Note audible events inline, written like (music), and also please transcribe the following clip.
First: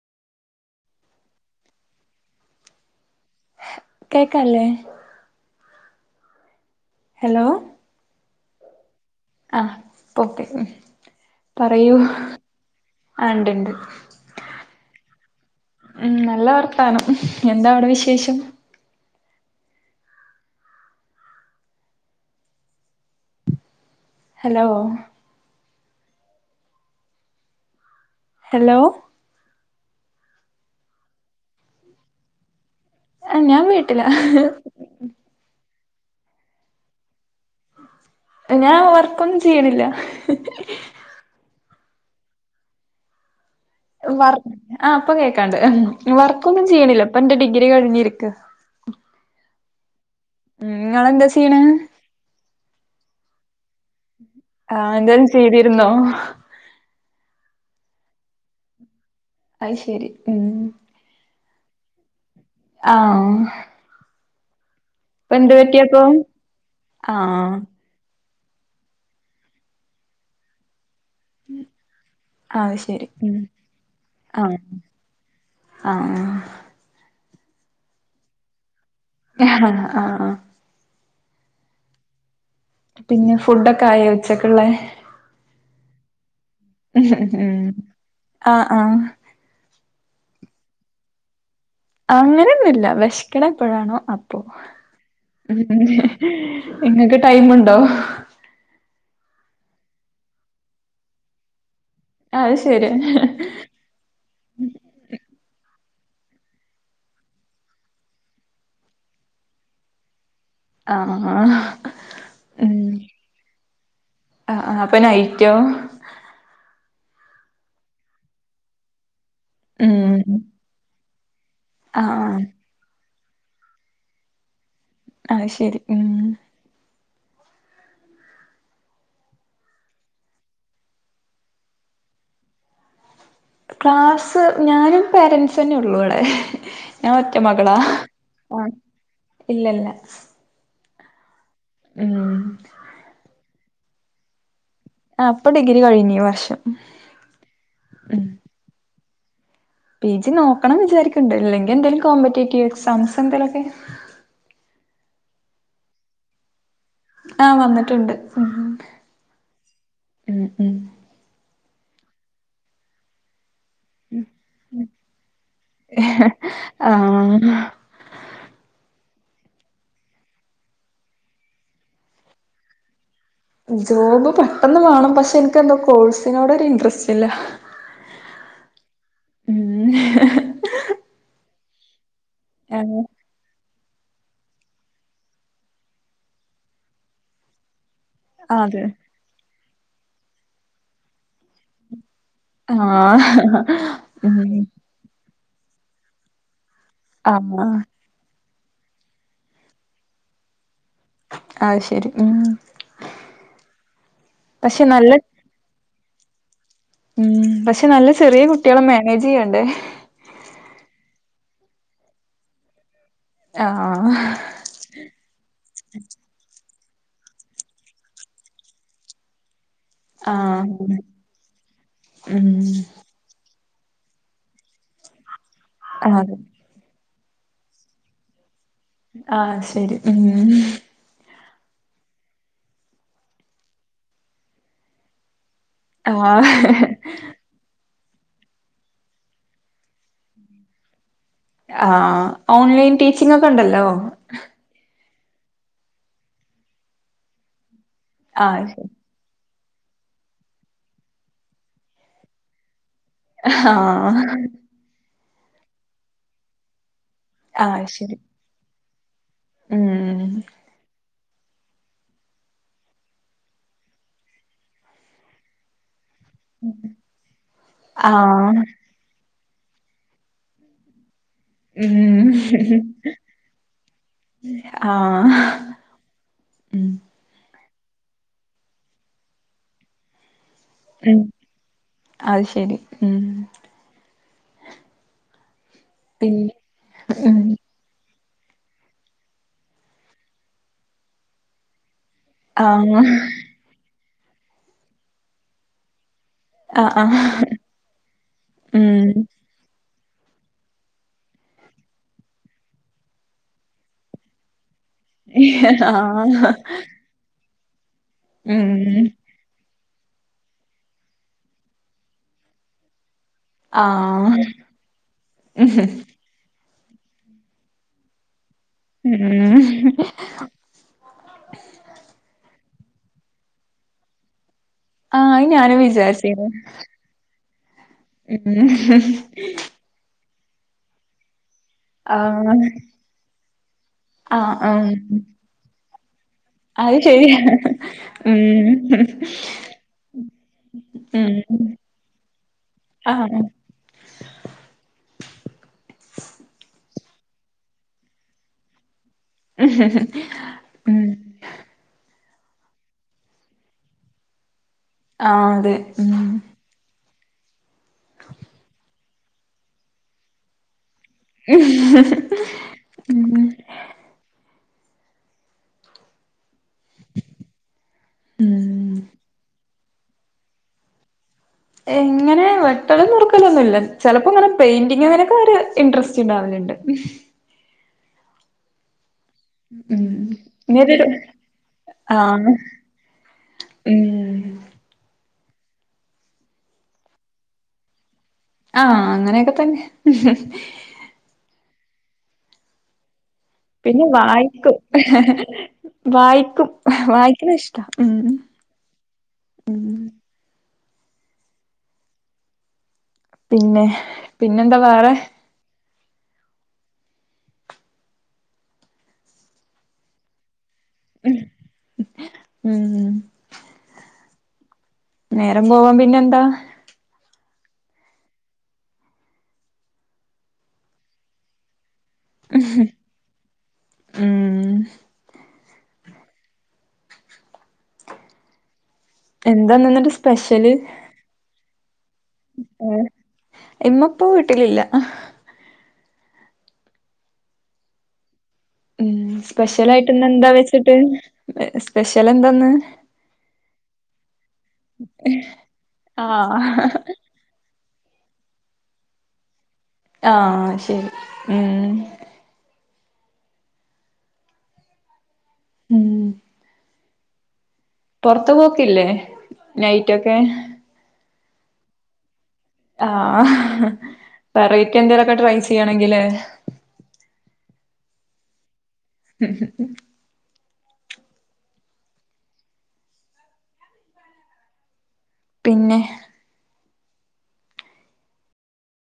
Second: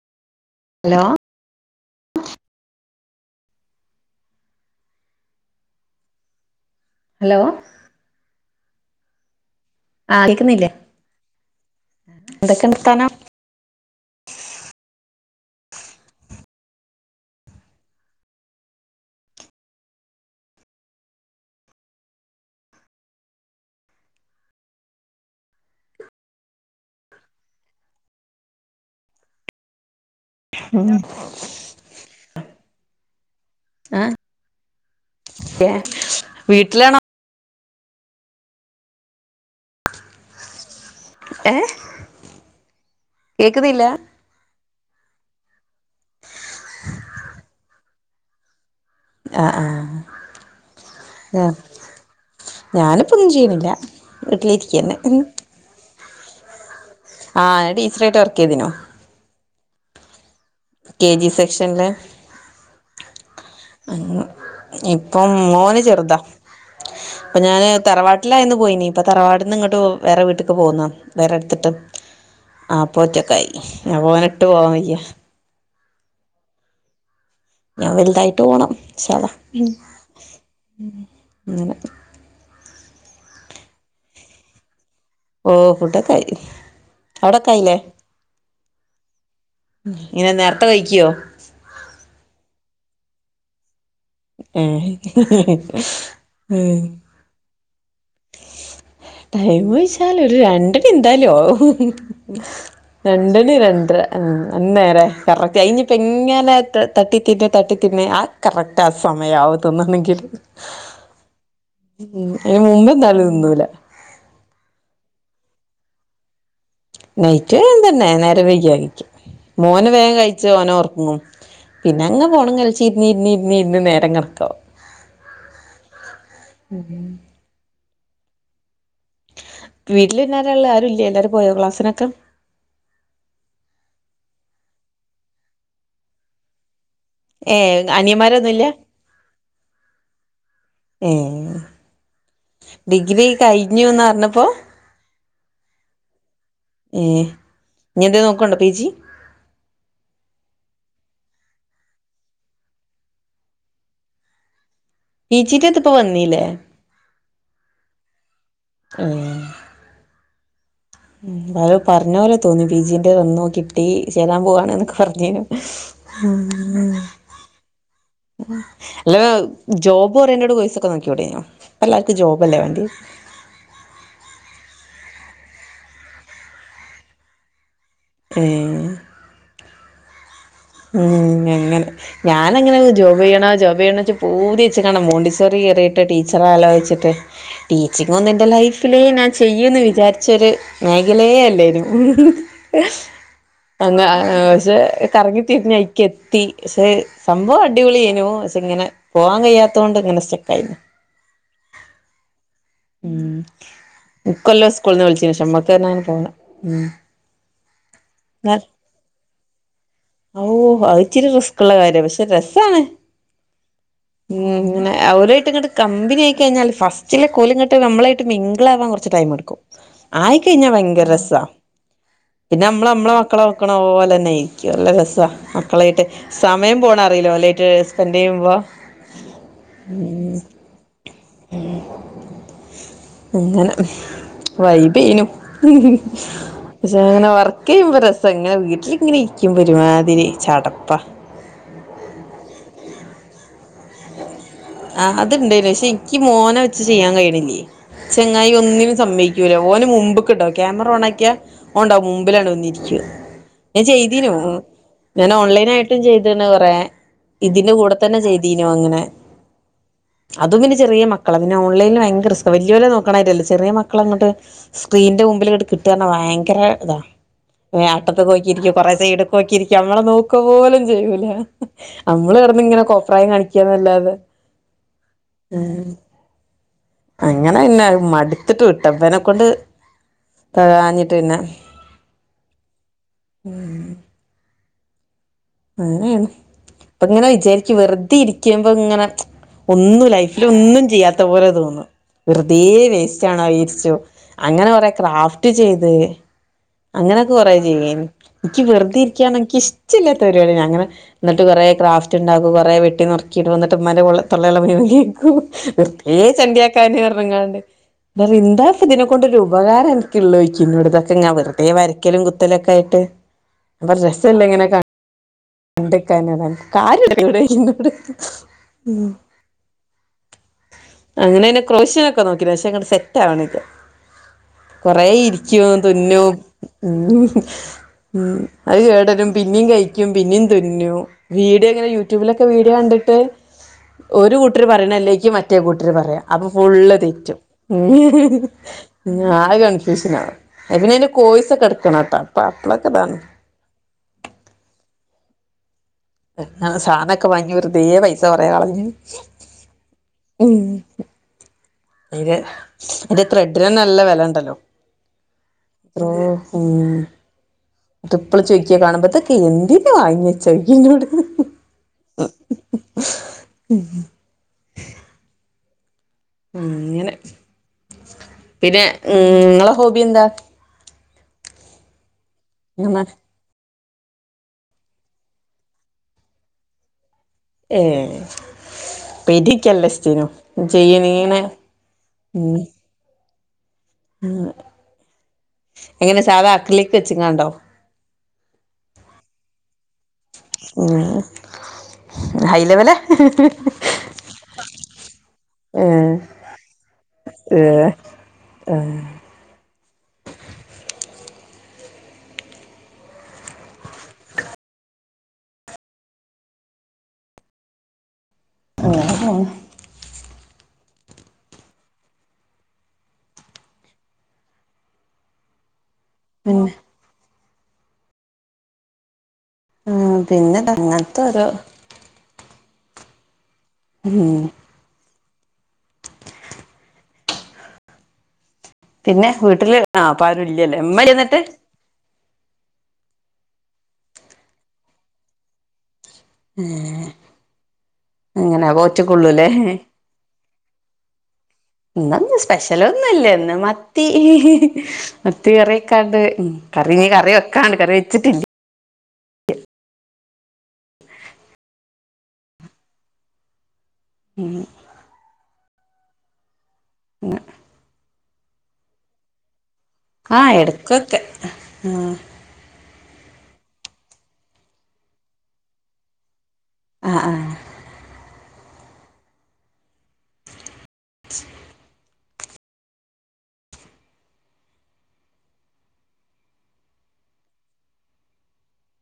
hello കേക്കാല്ലേ hello ആ ആ പ്പൊ ക്കെ ഉം കേക്കുന്നില്ലേ പറയൂ എന്തൊക്കെ വർത്താനം ആ ണ്ട്ണ്ട് ഉം നല്ല വർത്താനം എന്താവടെ വിശേഷം ഹലോ ഹെലോ ഉം ആഹ് ഞാൻ വീട്ടിലാ വീട്ട്ലാണോ ഞാൻ വർക്കൊന്നും ചെയ്യണില്ല ഏഹ് വർ ആഹ് ഇപ്പ കേക്കാണ്ട് വർക്കൊന്നും ചെയ്യണില്ല ഇപ്പ ഇന്റെ ഡിഗ്രി കഴിഞ്ഞിരി ക്കാ ആ ആ ഉം നിങ്ങളെന്താ ആ ചെയ്യ്ണേ ഞാനിപ്പൊന്നും ചെയ്യണില്ല ആഹ് വീട്ടിലിരിക്കന്നെ എന്തേലും ചെയ്തിരുന്നോ ആഹ് ഞാൻ ടീച്ചറായിട്ട് വർക്ക് ചെയ്തിനു അയ്ശരി കെ ജി സെക്ഷൻല്ല് ആഹ് ഇപ്പം ഇപ്പൊ എന്ത് മോന് പറ്റിയപ്പൊ ചെറുതാ അപ്പൊ ആഹ് ഞാന് തറവാ ട്ട്ലായന്ന് പോയിനി ഇപ്പൊ തറവാട്ട്ന്ന് ഇങ്ങട്ട് വേറെ വീട്ട്ക്ക് പോന്നാ വേറെട്ത്ത്ട്ട് അത് അപ്പൊ ശരി ഉം ഒറ്റക്കായി ഇഞ്ഞ് ഓനെട്ട് ആഹ് പോവാൻ വയ്യ ആഹ് ഇഞ്ഞോൻ വൽതായിട്ട് പോണം ഇൻഷാഹ് അള്ളാ ആഹ് ആഹ് അങ്ങനെ പിന്നെ ഫുഡൊക്കെ ആയോ ഉച്ചക്ക്ള്ളേ ഓഹ് ഫുഡൊക്കായി അവിടെ ഉം ഒക്കായില്ലേ ആഹ് ആഹ് ഇങ്ങനെ നേർത്തെ കഴിക്ക്യോ അങ്ങനെയൊന്നുല്ല വെശ്ക്ക്ണെ എപ്പഴാണോ അപ്പോ ഏഹ് ഉം ഇങ്ങക്ക് ടൈം ഇ ടൈമ് ഓയ്ച്ചാല് ഒരു രണ്ടണി എന്തായാലും ആവും അത് ശരിയാ രണ്ടണി രണ്ടര ഉം അതെന്നേറേ കറക്റ്റ് അയിനിപ്പ എങ്ങനെ തട്ടിത്തിന്നെ തട്ടിത്തിന്നെ ആ കറക്റ്റ് ആ സമയാവും തിന്നണെങ്കില് ഉം ഇതിന് മുൻപ് ആ അപ്പൊ നൈറ്റോ നൈറ്റ് ഇതന്നെ നേരം വെയ്കിയ കയ്ക്കാ മോൻ ഉം വേഗം കഴിച്ച ഓൻ ഒറങ്ങും പിന്നെ ആഹ് അങ്ങനെ ആഹ് ഫോണും കൾച്ചിര്ന്ന് ഇര്ന്ന് ഇര്ന്ന് ഇര്ന്ന് നേരം കണക്കാവും അഹ് ശെരി ഉം വീട്ടില് പിന്നെ ആരാള്ളെ ആരൂല്ലേ എല്ലാരും പോയോ ക്ലാസിനൊക്കെ ക്ലാസ്സ് ഞാനും പേരൻറ്സും തന്നെ ഒള്ളൂ വടെ ഞാൻ ഒറ്റ മകളാ ഏഹ് ആ അനിയന്മാരൊന്നുല്ല ഇല്ലല്ല ഏ ഉം നീ ഒന്ന് പറഞ്ഞപ്പോ ആ അപ്പൊ ഡിഗ്രി കഴിഞ്ഞു ഈ വർഷം ഇനി എന്തേ ഉം നോക്കണ്ടോ പി ജി പി ജി നോക്കണം വിചാരിക്ക്ണ്ട് ഇല്ലെങ്കിൽ എന്തേലും കോമ്പറ്റേറ്റീവ് എക്സാംസ് എന്തേലുമൊക്കെ പി ജി റ്റത്ത്പ്പോ വന്നീല്ലേ ആഹ് വന്നിട്ടുണ്ട് ഉം ഏ ഉം ഉം ആരോ പറഞ്ഞ പോലെ തോന്നി പി ജിന്റെ വന്നു നോക്കി പിജി ചേരാൻ പോവാണ്ന്നോക്കെ പറഞ്ഞേനു ഉം ആഹ് അല്ല ജോബ്ഓറിയന്റേഡ് കോഴ്‌സ് ഒക്കെ നോക്കികൂടെനിയോ ഇപ്പല്ലാർക്കും ജോബല്ലേ വേണ്ടിയെ ജോബ് പെട്ടെന്ന് വേണം പക്ഷെ എനിക്ക് എന്തോ കോഴ്സിനോടൊ ഒരു ഇൻട്രസ്റ്റ് ഇല്ല ഏ ഉം ഉം അങ്ങനെ ഞാൻ എങ്ങനെ ഏഹ് ജോബ് ചെയ്യണോ ജോബ് ചെയ്യണോ പൂതി വെച്കാണ്ട് മോണ്ടിസോറി കയറിയിട്ട് ടീച്ചർ ആലോചിച്ചിട്ട് ടീച്ചിങ് ഒന്ന്ൻ്റെ അതെ ലൈഫിലേ ഞാൻ ചെയ്യുന്ന് വിചാരിച്ചൊരു മേഖലയേ അല്ലായിരുന്നു ആഹ് അ ഉം പക്ഷെ കറങ്ങി എത്തി പക്ഷെ സംഭവം ആഹ് അടിപൊളിനു ഇങ്ങനെ പോവാൻ കഴിയാത്തത് കൊണ്ട് ഇങ്ങനെ സ്റ്റെക്ക് ആയി അത് ശരി ഉം ഇക്കൊല്ലം പക്ഷെ സ്കൂൾന്ന് നല്ല വിളിച്ചിനി പക്ഷെ ഞമ്മക്ക്ന്ന് പറഞ്ഞാൽ ഉം പക്ഷെ നല്ല ചെറിയ കുട്ടികളെ മാനേജ് ചെയ്യണ്ടേ ഓ അത് ഇച്ചിരി റിസ്ക്ള്ള കാര്യ പക്ഷെ രസാണ് ആഹ് ഉം അങ്ങനെ അവരായിട്ട് ഇങ്ങോട്ട് കമ്പനി ആയി കഴിഞ്ഞാൽ ഫസ്റ്റിലെ ഓൽങ്ങിട്ട് നമ്മളായിട്ട് മിങ്കിളാവാൻ കുറച്ച് ടൈം എടുക്കും ആയിക്കഴിഞ്ഞാ ആഹ് ഭയങ്കര രസ ഉം പിന്നെ നമ്മൾ നമ്മളെ മക്കളെ ക്കണ പോലെ തന്നെ ഇരിക്കുംല്ല രസവ മക്കളായിട്ട് അതെ സമയം പോണ ഓലായിട്ട് സ്പെൻഡ് ചെയ്യുമ്പോ ആഹ് അത് ശരി ഉം ഇങ്ങനെ വൈബേനു ആഹ് പക്ഷെ അങ്ങനെ വർക്ക് ചെയ്യുമ്പോ രസാ ഇങ്ങനെ വീട്ടിലിങ്ങനെ ഇരിക്കുമ്പോ ഒരുമാതിരി തിരി ചടപ്പാ ആഹ് ഓൺലൈൻ ടീച്ചിങ് ഒക്കെ ഉണ്ടല്ലോ ആ അത്ണ്ടായിനി പക്ഷെ എനിക്ക് മോനെ വെച്ച് ചെയ്യാൻ കഴിയണില്ലേ ചെങ്ങായി ആഹ് ശരി ഒന്നിനും സമ്മയി ക്കൂല ഓന് മുമ്പ്ക്ക്ണ്ടാവും ക്യാമറ ഓണ ആക്കിയാ ഓന്ണ്ടാവും മുമ്പിലാണ് വന്നിരിക്ക ഞാൻ ആഹ് ചെയ്തീനു ഞാൻ ഓൺലൈൻ ആയിട്ടും ചെയ്ത്ണ് കൊറെ ഇതിന്റെ ആഹ് കൂടെ ശരി തന്നെ ചെയ്തീനു അങ്ങനെ ഉം അതും പിന്നെ ചെറിയ മക്ക ക്കള പിന്ന ഓൺലൈനിൽ ഭയങ്കര റിസ്ക്കാ വല്യോലെ നോക്കണ മാതിരി അല്ല ചെറിയ മക്കളെ അങ്ങട്ട് സ്ക്രീനിന്റെ മുമ്പ്ൽ ഇങ്ങട്ട് കിട്ടാ ഭയങ്കര ഇതാ കൊറേ അട്ടത്തക്ക് നോക്കി ആഹ് ഇർക്കും കോറേ സൈഡ് നോക്കിരിക്ക നമ്മളെ നോക്ക പോലും ചെയ്യൂല ഉം നമ്മള് കടന്ന് ഇങ്ങനെ കൊപ്രായം കാണി ല്ലാതെ ആഹ് ഏ ഉം അങ്ങ അങ്ങനെന്നെ മടുത്തിട്ട് വിട്ട അയ്നെക്കൊണ്ട് ഉം കാഞ്ഞിട്ട്ന്നെ അത് ശരി ഉം അങ്ങനെയാണ് പിന്നെ അപ്പ ഇങ്ങനെ ഉം വിചാരിക്കു വെറുതെ ഇരിക് ക്കുമ്പങ്ങനെ ഒന്നും ലൈഫിൽ ഒന്നും ചെയ്യാത്ത പോലെ തോന്ന വെറുതേ ആഹ് വേസ്റ്റ് ആണോരിച്ചു അങ്ങനെ കുറെ ക്രാഫ്റ്റ് ചെയ്ത് ആഹ് അങ്ങനൊക്കെ ആഹ് കൊറേ ചെയ്യായ്ന് ക്കി ഉം വെറുതെരിക്കണെനിക്ക് ഇഷ്ടല്ല പരിപാടി അങ്ങനെ എന്നിട്ട് കുറേ ക്രാഫ്റ്റ് ഉണ്ടാക്കും കുറെ വെട്ടി നർക്കിയും ന്ന്ട്ട് മ്മാന്റെ തൊള്ളേൽ മുഴുവൻ ഹ് ഹ് വെർതേ ആഹ് ചണ്ട്യയാക്കാന്ങ്ങല്ലാണ്ട് റിന്ദാ ഇതിനെ ഉം കൊണ്ടൊരു ഉപകാരം ള്ളോനോയ്ക്കും വെറുതേ വരക്കലും കുത്തലും ഒക്കെ ആയ്ട്ട് ആഹ് രസല്ലേങ്ങനെ കാണാ ഉം ണ്ടക്കാനട കാര്ടവിടെ ഹ്ഹ് ഉ അങ്ങനെ ക്രോശ്യനൊക്കെ നോക്കി പക്ഷേ അങ്ങട്ട് സെ സെറ്റാവണില്ല കുറേ ആഹ് ഞാനും ഇരിക്കും തുന്നു വിചാരിച്ചിരുന്നു ഹ്ഹ് ഉം അത് കേടലും പിന്നേ കഴിക്കും പിന്നേ തുന്നു വീഡിയോ ഇങ്ങനെ യൂട്യൂബിലൊക്കെ ആഹ് വീഡിയോ കണ്ടിട്ട് ഒരു ആഹ് കൂട്ടർ പറയണ ആഹ് അല്ലേക്കും മറ്റേ കൂട്ടർ പറയാം അപ്പൊ ഫുള്ള് അത് തെറ്റും ശരിയാ ഉം ആകെ കൺഫ്യൂഷൻ ആകും പിന്നെതി ഉം വോയ്സ കെടക്കണട്ടാ അപ്പൊ അപ്പളൊക്കെ ഇതാണ് ആഹ് സാധനൊക്കെ വാങ്ങി വെറുതെ പൈസ കുറേ കളഞ്ഞു ഹ് ഹ് ഹ് അതിര് അന്റെ ത്രെഡിനന്നെ നല്ല വെലണ്ടല്ലോ ആ അതെ ഉ ഇപ്പള ചൊയ്ക്കെ കാണുമ്പോഴത്തേക്കെ ഇതൊക്കെന്തിന് വാങ്യെച്ചാചൊയ്ക്കുന്നോട് ഹ് ഹ് ഹ് ഉ ഉ അങ്ങനെ പിന്നെ ഉം ങ്ങളെ ഹോബി എന്താ എങ്ങനെ വെട്ടലും നുറുക്കലൊന്നുല്ല ചിലപ്പോങ്ങനെ പെയിന്റിങ്ങങ്ങനൊക്കെ ഒരു ഇന്ററസ്റ്റ് ഉണ്ടാവലുണ്ട് ഏ പെയിന്റനിക്കല്ല ഉം സ്റ്റീനോ ചെയ്യ ഇങ്ങനൊരു നീനെ ഉ ആഹ് ഉം എങ്ങനെ സാധാ അക്ലിക്ക് വെച്ചിങ്ങാണ്ടോ ആഹ അങ്ങനൊക്കെ തന്നെ ഹ് ഹ് ഹൈലെവല ഹ് ഹ് പിന്നെ വായിക്കും ഹ് ഹ് ഹ ഏഹ് വായിക്കും വായിക്കണഷ്ടാ ഉ ഉ പിന്നെ പിന്നെന്താ വേറെ ആ ഉം നേരം പോവാൻ പിന്നെന്താ പിന്നെ ആ പിന്നെ തങ്ങനത്തെ ഓരോ ഹ്ഹ് ഹു പിന്നെ വീട്ടില് ആ എന്താന്ന്ന്നിട്ട് സ്പെഷ്യല് പ്പാരുംല്ലല്ലേ മ്മല്ലേന്നിട്ട് ഇമ്മപ്പ വീട്ടിലില്ല ഊഹ് ഉം സ്പെഷ്യൽ ആയിട്ട്ന്ന് എന്താ വെച്ചിട്ട് സ്പെഷ്യൽ ഇന്നന്ന് എന്താന്ന് സ്പെഷ്യലൊന്നുംല്ലേന്ന് ഹ്ഹ്ഹ് മത്തി മത്തി കറി വക്കാണ്ട് ഉ ആഹ് കറി നീ കറി വെക്കാണ്ട് കറി വെച്ചിട്ടില്ല ആഹ ശരി ഉം ഉം ഉം ഉ പെറത്ത് പോക്കില്ലേ നൈറ്റൊക്കെ ആ എടുക്കൊക്കെ ആ ആ വെറേറ്റ് എന്തെലൊക്കെ ട്രൈ ചെയ്യണെങ്കില് ആ ആ (inaudible) (unintelligible) പിന്നെ